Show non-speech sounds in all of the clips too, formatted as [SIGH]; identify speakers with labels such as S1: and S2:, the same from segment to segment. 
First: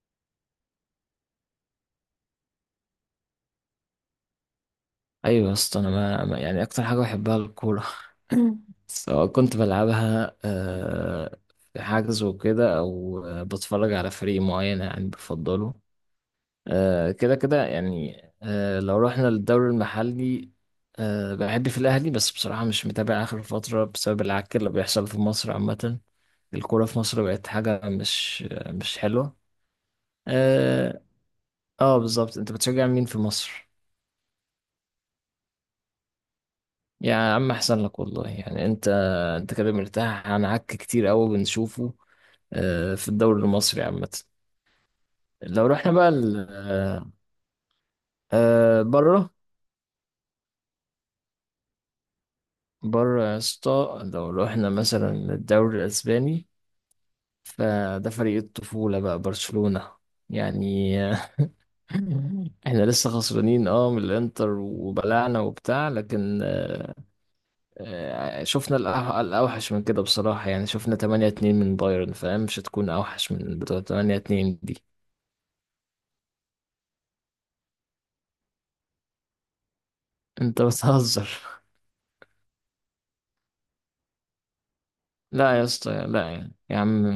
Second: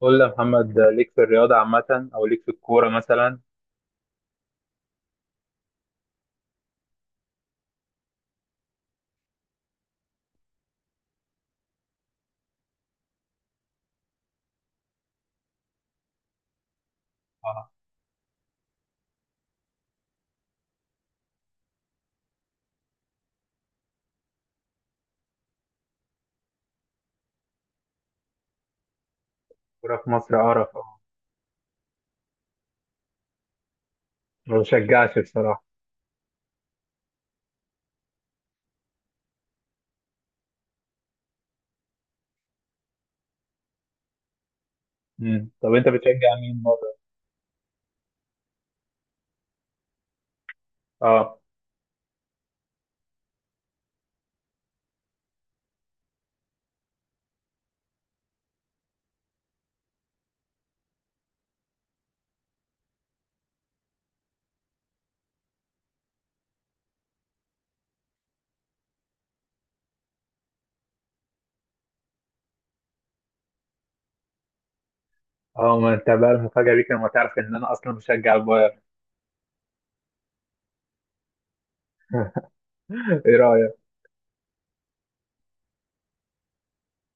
S1: قول لي يا محمد، ليك في الرياضة عامة أو ليك في الكورة مثلا؟
S2: ايوه يا اسطى، انا يعني اكتر حاجه بحبها الكوره [LAUGHS] سواء كنت بلعبها في حجز وكده، او بتفرج على فريق معين يعني بفضله. كده كده
S1: اه.
S2: يعني، لو رحنا للدوري المحلي، بحب في الاهلي، بس بصراحه مش متابع اخر فتره بسبب العك اللي بيحصل في مصر عامه. الكوره في مصر بقت حاجه مش حلوه.
S1: الكورة في مصر قرف، اه.
S2: اه. بالظبط، انت بتشجع مين في مصر؟
S1: ما بشجعش بصراحة.
S2: يا عم احسن لك والله، يعني انت كده مرتاح عن عك كتير قوي بنشوفه في الدوري المصري عامة.
S1: مم.
S2: لو
S1: طب أنت
S2: رحنا بقى
S1: بتشجع مين بره؟
S2: بره
S1: اه.
S2: بره يا اسطى، لو رحنا مثلا الدوري الاسباني، فده فريق الطفولة بقى، برشلونة يعني. [LAUGHS] احنا لسه خسرانين، اه، من الانتر وبلعنا وبتاع، لكن شفنا الأوحش من كده بصراحة. يعني شفنا 8-2 من بايرن، فاهم؟ مش هتكون أوحش من بتوع 8-2 دي.
S1: اه، ما أنت بقى المفاجأة ليك لما تعرف إن أنا أصلا بشجع البايرن.
S2: أنت بتهزر؟
S1: [LAUGHS] إيه رأيك؟
S2: [LAUGHS] لا يا اسطى، لا يعني. يا عم،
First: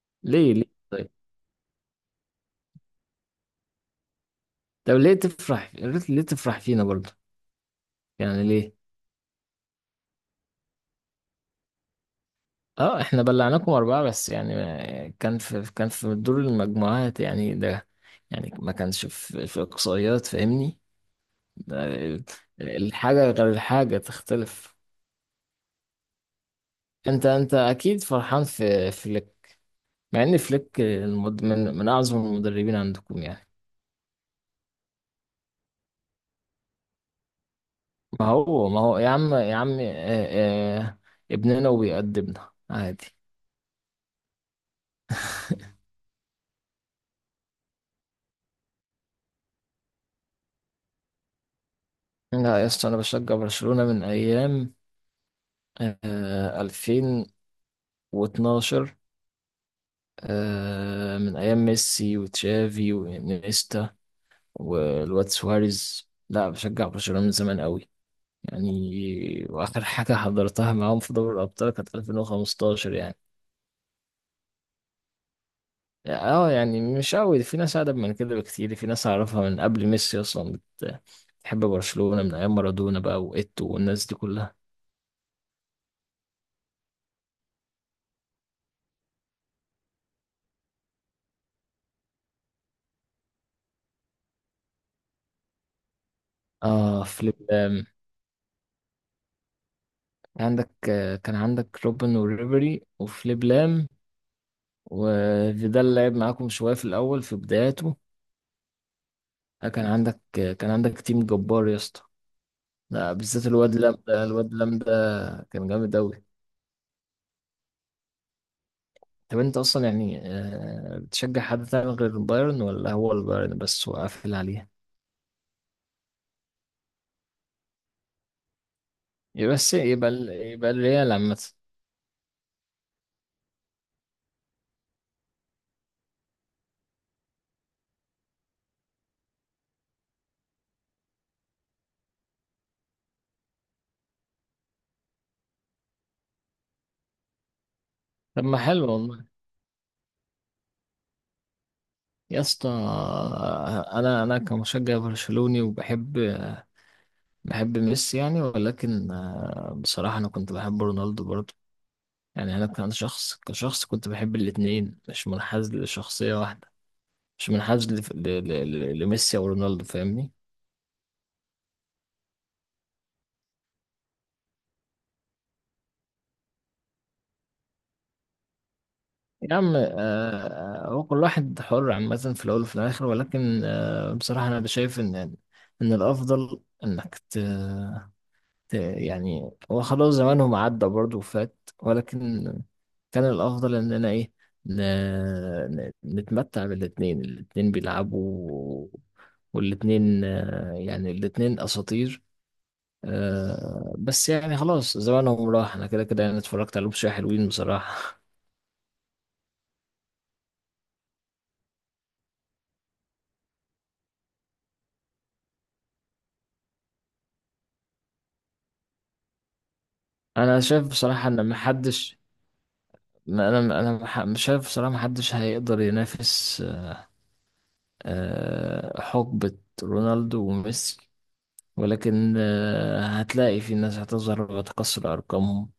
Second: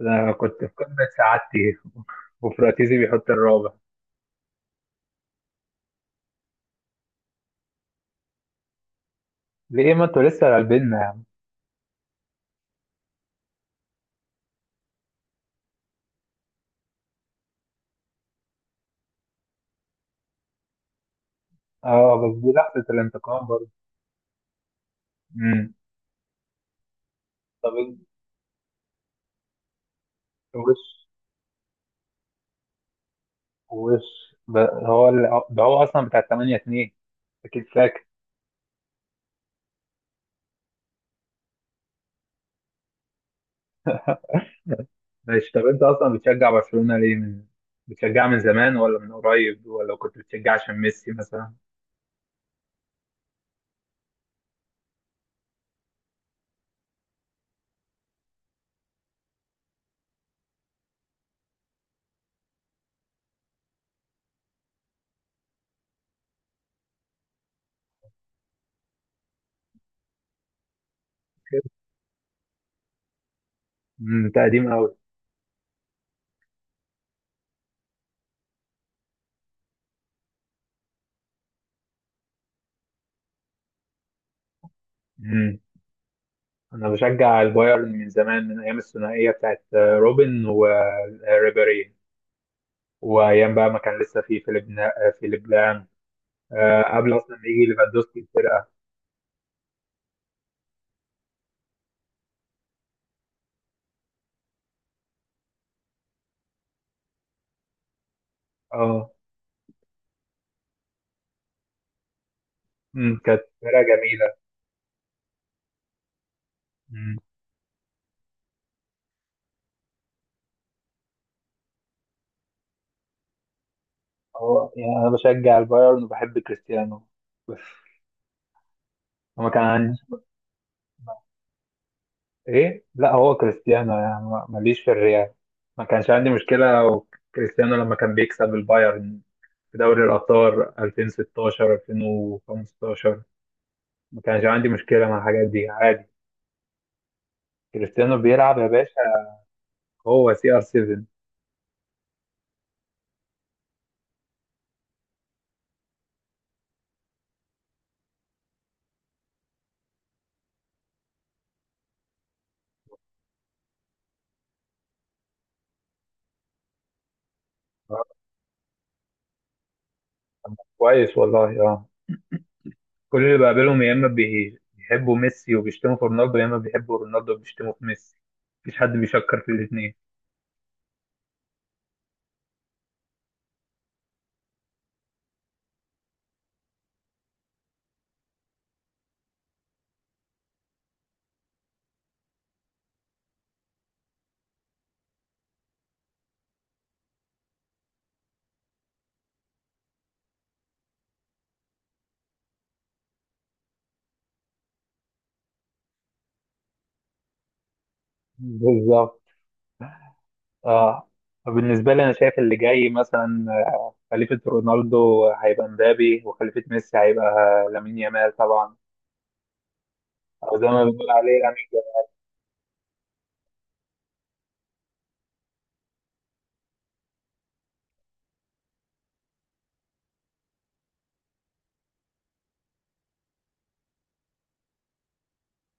S1: أنا
S2: ليه؟
S1: كنت
S2: ليه؟
S1: في قمة
S2: طيب.
S1: سعادتي. [LAUGHS] وفراتيزي بيحط الرابع.
S2: طب ليه تفرح؟ ليه تفرح فينا برضه؟ يعني ليه؟
S1: ليه؟ ما أنتوا لسه غالبيننا يا عم.
S2: اه، احنا بلعناكم أربعة بس، يعني كان في دور المجموعات يعني ده. يعني ما كانش في إقصائيات، فاهمني؟ ده
S1: اه، بس دي لحظة
S2: الحاجة
S1: الانتقام
S2: غير،
S1: برضه.
S2: الحاجة تختلف.
S1: مم.
S2: انت
S1: طب،
S2: اكيد فرحان في. مع ان فليك
S1: وش
S2: من اعظم المدربين عندكم يعني.
S1: وش ب- ده هو أصلا بتاع 8-2. أكيد فاكر.
S2: ما هو يا عم، آه، آه، ابننا وبيقدمنا عادي.
S1: ماشي، طب انت اصلا بتشجع برشلونة ليه؟ من... بتشجع من زمان، ولا من قريب، ولا كنت بتشجع عشان ميسي مثلا؟
S2: لا يا اسطى، انا بشجع برشلونة من ايام، آه، 2012، آه، من ايام ميسي وتشافي وانيستا والواد سواريز. لا بشجع برشلونة من زمان قوي يعني. واخر حاجة حضرتها معاهم في دوري
S1: كده.
S2: الابطال كانت 2015 يعني.
S1: انت قديم قوي.
S2: اه يعني مش قوي، في ناس أقدم من كده بكتير. في ناس أعرفها من قبل ميسي أصلا بتحب برشلونة من أيام مارادونا بقى، وإيتو والناس دي كلها.
S1: امم. انا بشجع البايرن من زمان، من ايام الثنائية بتاعت روبن وريبيري، وايام بقى ما كان لسه في فيليب لام،
S2: اه،
S1: قبل
S2: فليب
S1: اصلا ما يجي
S2: لام.
S1: ليفاندوسكي الفرقة.
S2: عندك كان عندك روبن وريبري وفليب لام، وفيدال لعب معاكم شوية في الأول في بداياته.
S1: اه.
S2: كان عندك تيم جبار يا اسطى. لا،
S1: كانت
S2: بالذات الواد
S1: فرقة
S2: لام ده،
S1: جميلة.
S2: الواد لام ده كان جامد أوي.
S1: امم.
S2: طب أنت أصلا يعني، بتشجع حد تاني غير البايرن، ولا هو البايرن بس وقافل عليها؟
S1: اه، يعني انا بشجع البايرن وبحب كريستيانو بس. هو
S2: يبقى
S1: كان عندي...
S2: يبقى الريال عامة.
S1: ايه، لا هو كريستيانو يعني ماليش في الريال. ما كانش عندي مشكلة لو كريستيانو لما كان بيكسب البايرن في دوري الأبطال 2016 2015، ما كانش عندي مشكلة مع الحاجات دي عادي. كريستيانو
S2: طب
S1: بيلعب
S2: ما
S1: يا
S2: حلو
S1: باشا.
S2: والله
S1: هو CR7.
S2: يا اسطى. انا كمشجع برشلوني، وبحب ميسي يعني، ولكن بصراحة انا كنت بحب رونالدو برضه. يعني انا كان شخص، كشخص كنت بحب الاتنين، مش منحاز لشخصية واحدة. مش منحاز لميسي او رونالدو، فاهمني؟
S1: كويس والله، اه. كل اللي بقابلهم يا اما بيحبوا ميسي وبيشتموا في رونالدو، يا اما بيحبوا رونالدو وبيشتموا في ميسي. مفيش حد بيشكر في
S2: يا عم،
S1: الاثنين.
S2: هو كل واحد حر عامة، في الاول وفي الاخر. ولكن بصراحة انا شايف ان الافضل انك يعني هو خلاص زمانهم عدى برضه وفات. ولكن كان الأفضل إننا إيه، ن... نتمتع بالاتنين. الاتنين بيلعبوا والاتنين يعني الاتنين أساطير. بس يعني خلاص زمانهم راح. أنا كده كده يعني اتفرجت عليهم شوية، حلوين بصراحة.
S1: بالظبط، اه. بالنسبة لي، أنا شايف اللي جاي مثلا، خليفة رونالدو هيبقى مبابي، وخليفة ميسي هيبقى لامين يامال طبعا،
S2: [LAUGHS]
S1: أو
S2: أنا
S1: زي ما
S2: شايف
S1: بنقول
S2: بصراحة
S1: عليه
S2: إن
S1: لامين جمال.
S2: محدش، ما أنا مش شايف بصراحة محدش هيقدر ينافس حقبة رونالدو وميسي. ولكن هتلاقي في ناس هتظهر وتكسر أرقامهم.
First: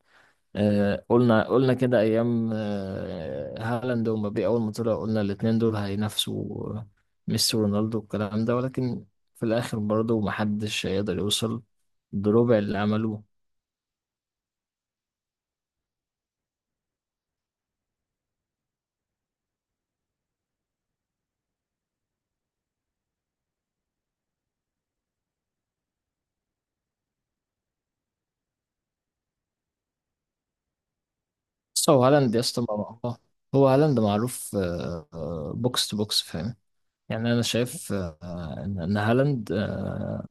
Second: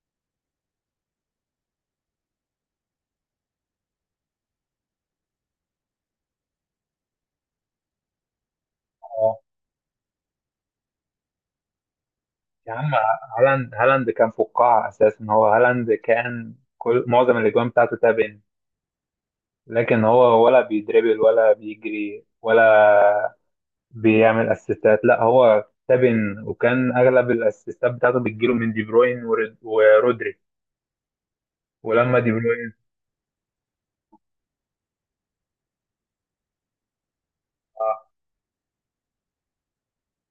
S2: قلنا كده أيام هالاند ومبابي أول ما طلعوا، قلنا الاتنين دول هينافسوا ميسي ورونالدو والكلام ده، ولكن
S1: آه.
S2: في الآخر برضه محدش هيقدر يوصل بربع
S1: يا
S2: اللي
S1: عم،
S2: عملوه.
S1: هالاند هالاند كان فقاعة أساسا. هو هالاند كان كل معظم الأجوان بتاعته تابن. لكن هو ولا بيدربل ولا بيجري ولا بيعمل أسيستات، لا هو تابن، وكان أغلب الأسيستات بتاعته بتجيله من دي بروين ورودري.
S2: بس هو
S1: ولما دي
S2: هالاند يا اسطى
S1: بروين...
S2: هو هالاند معروف بوكس تو بوكس، فاهم؟ يعني أنا شايف إن هالاند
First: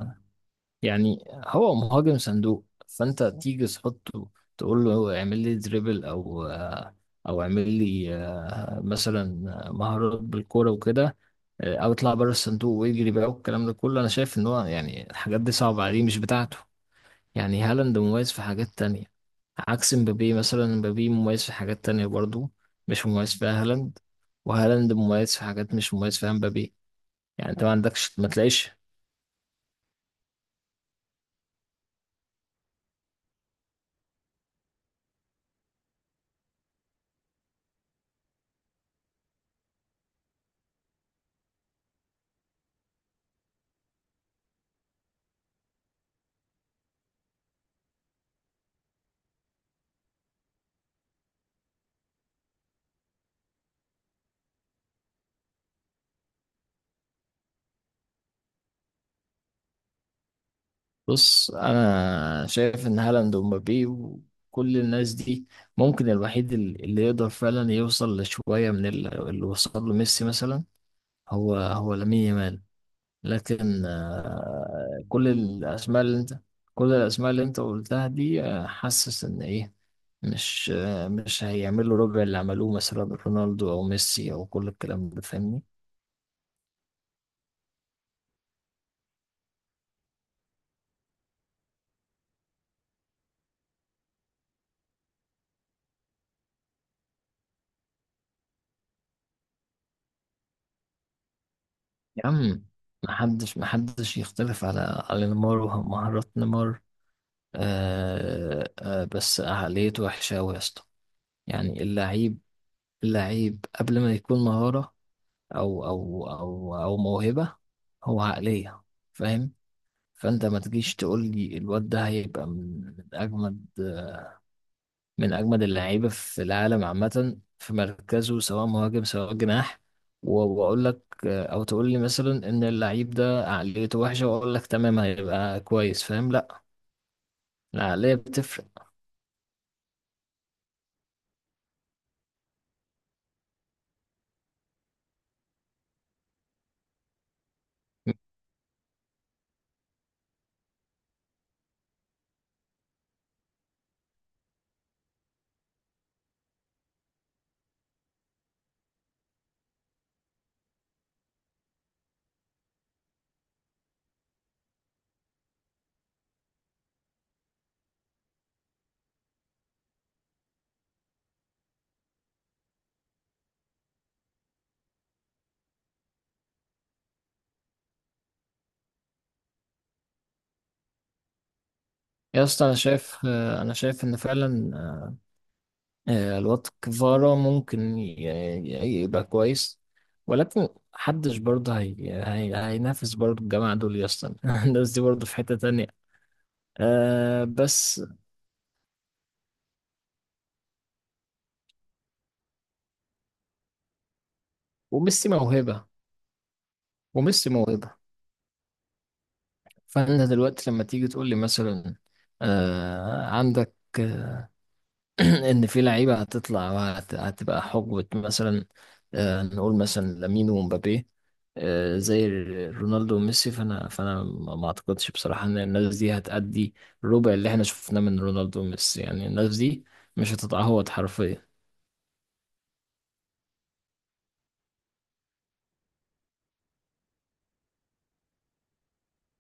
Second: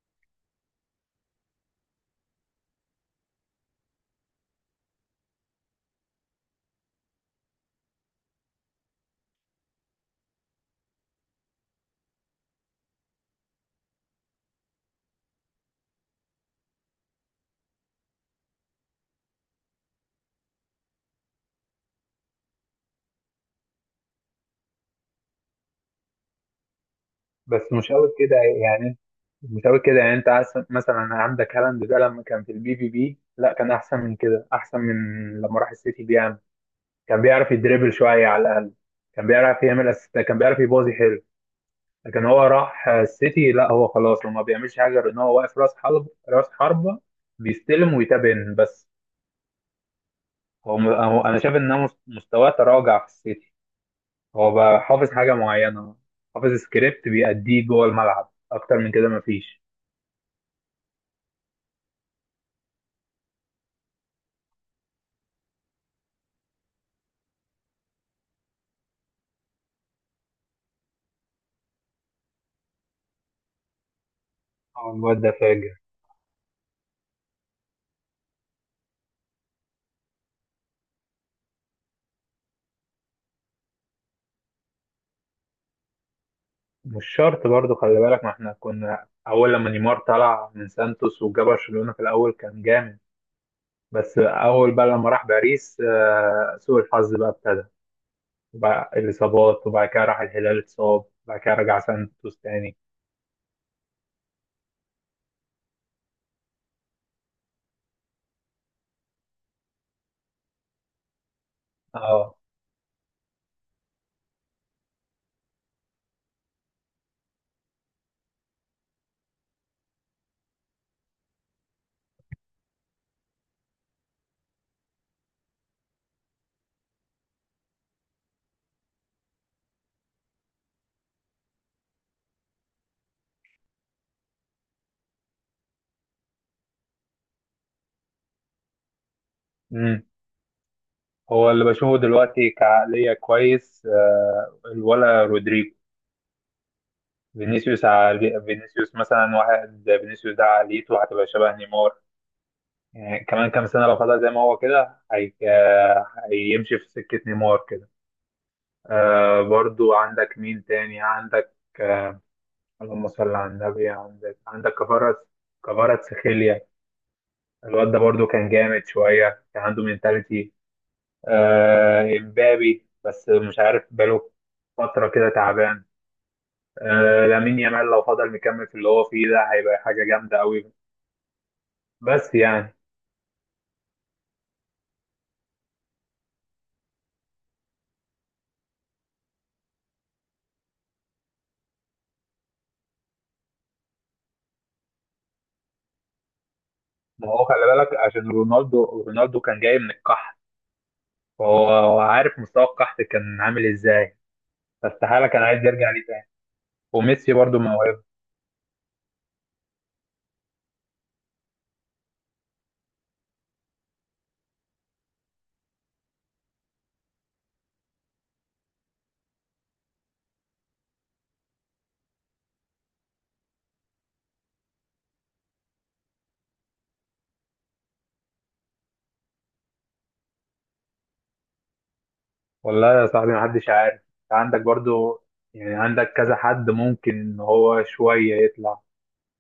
S2: يعني هو مهاجم صندوق. فانت تيجي تحطه، تقول له اعمل لي دريبل، او اعمل لي مثلا مهارات بالكوره وكده، او اطلع بره الصندوق ويجري بقى والكلام ده كله. انا شايف ان هو يعني الحاجات دي صعبه عليه، مش بتاعته. يعني هالاند مميز في حاجات تانية، عكس مبابي مثلا. مبابي مميز في حاجات تانية برضو، مش مميز فيها هالاند. وهالاند مميز في حاجات مش مميز فيها مبابي. يعني انت ما
S1: بس مش قوي
S2: عندكش، ما
S1: كده
S2: تلاقيش.
S1: يعني. مش قوي كده يعني، انت عايز مثلا، عندك هالاند ده لما كان في البي في بي لا كان احسن من كده، احسن من لما راح السيتي. بيعمل... كان بيعرف يدريبل شويه على الاقل، كان بيعرف يعمل اسيست، كان بيعرف يبازي حلو. لكن هو راح السيتي لا، هو خلاص، هو ما بيعملش حاجه غير ان هو واقف راس حربه، بيستلم ويتابن بس. هو انا شايف ان هو مستواه تراجع في السيتي. هو بقى حافظ حاجه معينه، حافظ سكريبت بيأديه جوه الملعب، اكتر من كده مفيش.
S2: بص، انا شايف ان هالاند ومبابي وكل الناس دي، ممكن الوحيد اللي يقدر فعلا يوصل لشويه من اللي وصل له ميسي مثلا، هو لامين يامال. لكن
S1: اه، الواد ده فاجر.
S2: كل الاسماء اللي انت قلتها دي، حاسس ان ايه، مش مش هيعملوا ربع اللي عملوه مثلا رونالدو او ميسي او كل الكلام ده، فاهمني؟
S1: مش شرط برضو، خلي بالك، ما احنا كنا اول لما نيمار طلع من سانتوس وجا برشلونة في الاول كان جامد. بس اول بقى لما راح باريس، سوء الحظ بقى ابتدى. بقى الاصابات، وبعد كده راح الهلال اتصاب، وبعد كده رجع
S2: يا
S1: سانتوس
S2: عم،
S1: تاني.
S2: محدش يختلف على نيمار ومهارات نيمار. آه آه، بس عقليته وحشة أوي يا اسطى. يعني
S1: اه.
S2: اللعيب، قبل ما يكون مهارة أو موهبة، هو عقلية، فاهم؟ فأنت ما تجيش تقول لي الواد ده هيبقى من أجمد، اللعيبة في العالم عامة في مركزه، سواء مهاجم سواء جناح، وأقول لك أو تقول لي مثلا إن اللعيب ده عقليته وحشة وأقول لك تمام هيبقى كويس فاهم، لأ، العقلية بتفرق.
S1: امم. هو اللي بشوفه دلوقتي كعقلية كويس، الولا رودريجو. فينيسيوس مثلا. واحد، فينيسيوس ده عقليته هتبقى شبه نيمار يعني. كمان كام سنة لو فضل زي ما هو كده، هي... آه، هيمشي في سكة نيمار كده. برضو عندك مين تاني؟ عندك آه اللهم صل على النبي. عندك كفارة، كفارة سخيليا. الواد ده برضو كان جامد شوية، كان عنده مينتاليتي. امبابي بس، مش عارف بقاله فترة كده تعبان. لامين يامال لو فضل مكمل في اللي هو فيه ده، هيبقى حاجة جامدة قوي بس
S2: يا اسطى
S1: يعني.
S2: انا شايف، ان فعلا الواد كفارا ممكن يبقى كويس، ولكن محدش برضه هينافس برضه الجماعة دول يا اسطى. [LAUGHS] الناس دي برضه في حتة تانية.
S1: ما هو
S2: أه
S1: خلي بالك،
S2: بس.
S1: عشان رونالدو رونالدو كان جاي من القحط، وهو عارف مستوى القحط كان عامل ازاي، فاستحالة
S2: وميسي
S1: كان عايز
S2: موهبة.
S1: يرجع ليه تاني. وميسي
S2: وميسي
S1: برضو
S2: موهبة
S1: موهبة.
S2: فأنت دلوقتي لما تيجي تقول لي مثلا أه عندك [CLEARS THROAT] ان في لعيبه هتطلع، هتبقى حقبه، مثلا نقول مثلا لامين ومبابي زي رونالدو وميسي، فانا ما اعتقدش بصراحه ان الناس دي هتأدي الربع اللي احنا شفناه من رونالدو وميسي. يعني الناس دي مش هتتعوض حرفيا.
S1: والله يا صاحبي محدش عارف. عندك برضو، يعني عندك كذا حد ممكن ان هو شوية يطلع.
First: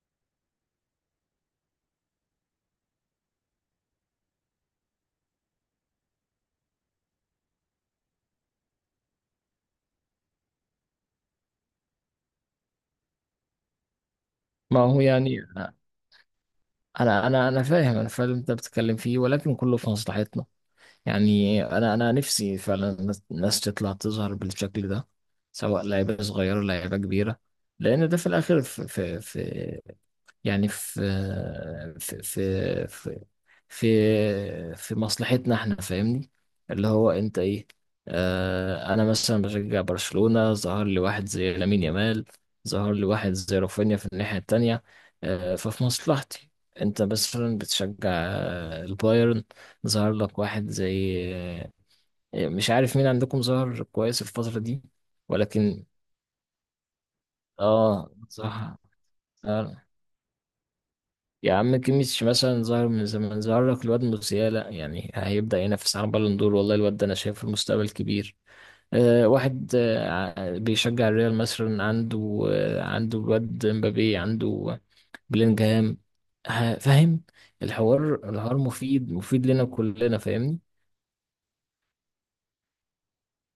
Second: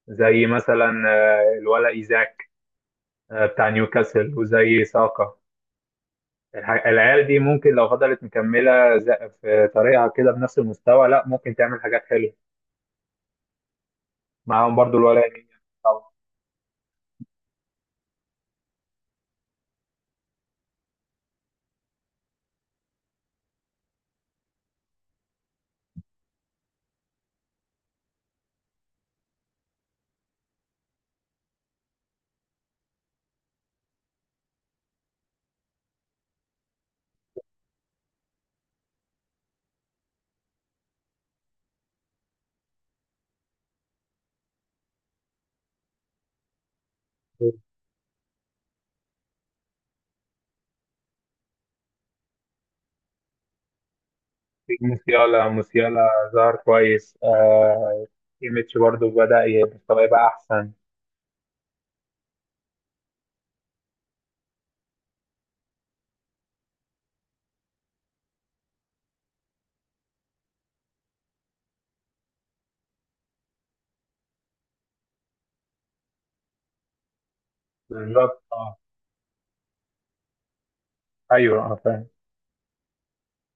S1: زي مثلا الولا ايزاك، بتاع نيوكاسل، وزي ساكا. العيال دي ممكن لو فضلت مكملة، في طريقها كده بنفس المستوى، لا ممكن تعمل حاجات حلوة معاهم.
S2: ما
S1: برضو
S2: هو
S1: الولا
S2: يعني
S1: يمين طبعا.
S2: انا فاهم، اللي انت بتتكلم فيه، ولكن كله في مصلحتنا. يعني انا نفسي فعلا الناس، تطلع تظهر بالشكل ده، سواء لعيبه صغيره لعيبه كبيره، لان ده في الاخر في في, في يعني في في في في مصلحتنا احنا، فاهمني؟ اللي هو انت ايه، آه، انا مثلا بشجع برشلونه، ظهر لي واحد زي لامين يامال، ظهر لي واحد زي رافينيا في الناحيه التانيه. آه ففي مصلحتي. انت مثلا بتشجع البايرن، ظهر لك واحد زي، مش عارف مين عندكم ظهر كويس الفترة دي.
S1: موسيالا
S2: ولكن
S1: موسيالا ظهر كويس، آه.
S2: اه صح.
S1: ايميتش برضو بدأ
S2: آه.
S1: يبقى احسن.
S2: يا عم، كيميتش مثلا ظهر من زمان، ظهر لك الواد موسيالا، يعني هيبدأ ينافس على بالون دور والله. الواد ده انا شايف المستقبل كبير. آه، واحد آه بيشجع الريال مثلا، عنده آه عنده الواد مبابي، عنده بلينجهام، فاهم؟ الحوار،
S1: بالظبط،
S2: الحوار
S1: اه.
S2: مفيد، مفيد لنا كلنا، فاهمني؟
S1: ايوه، اه، فاهم.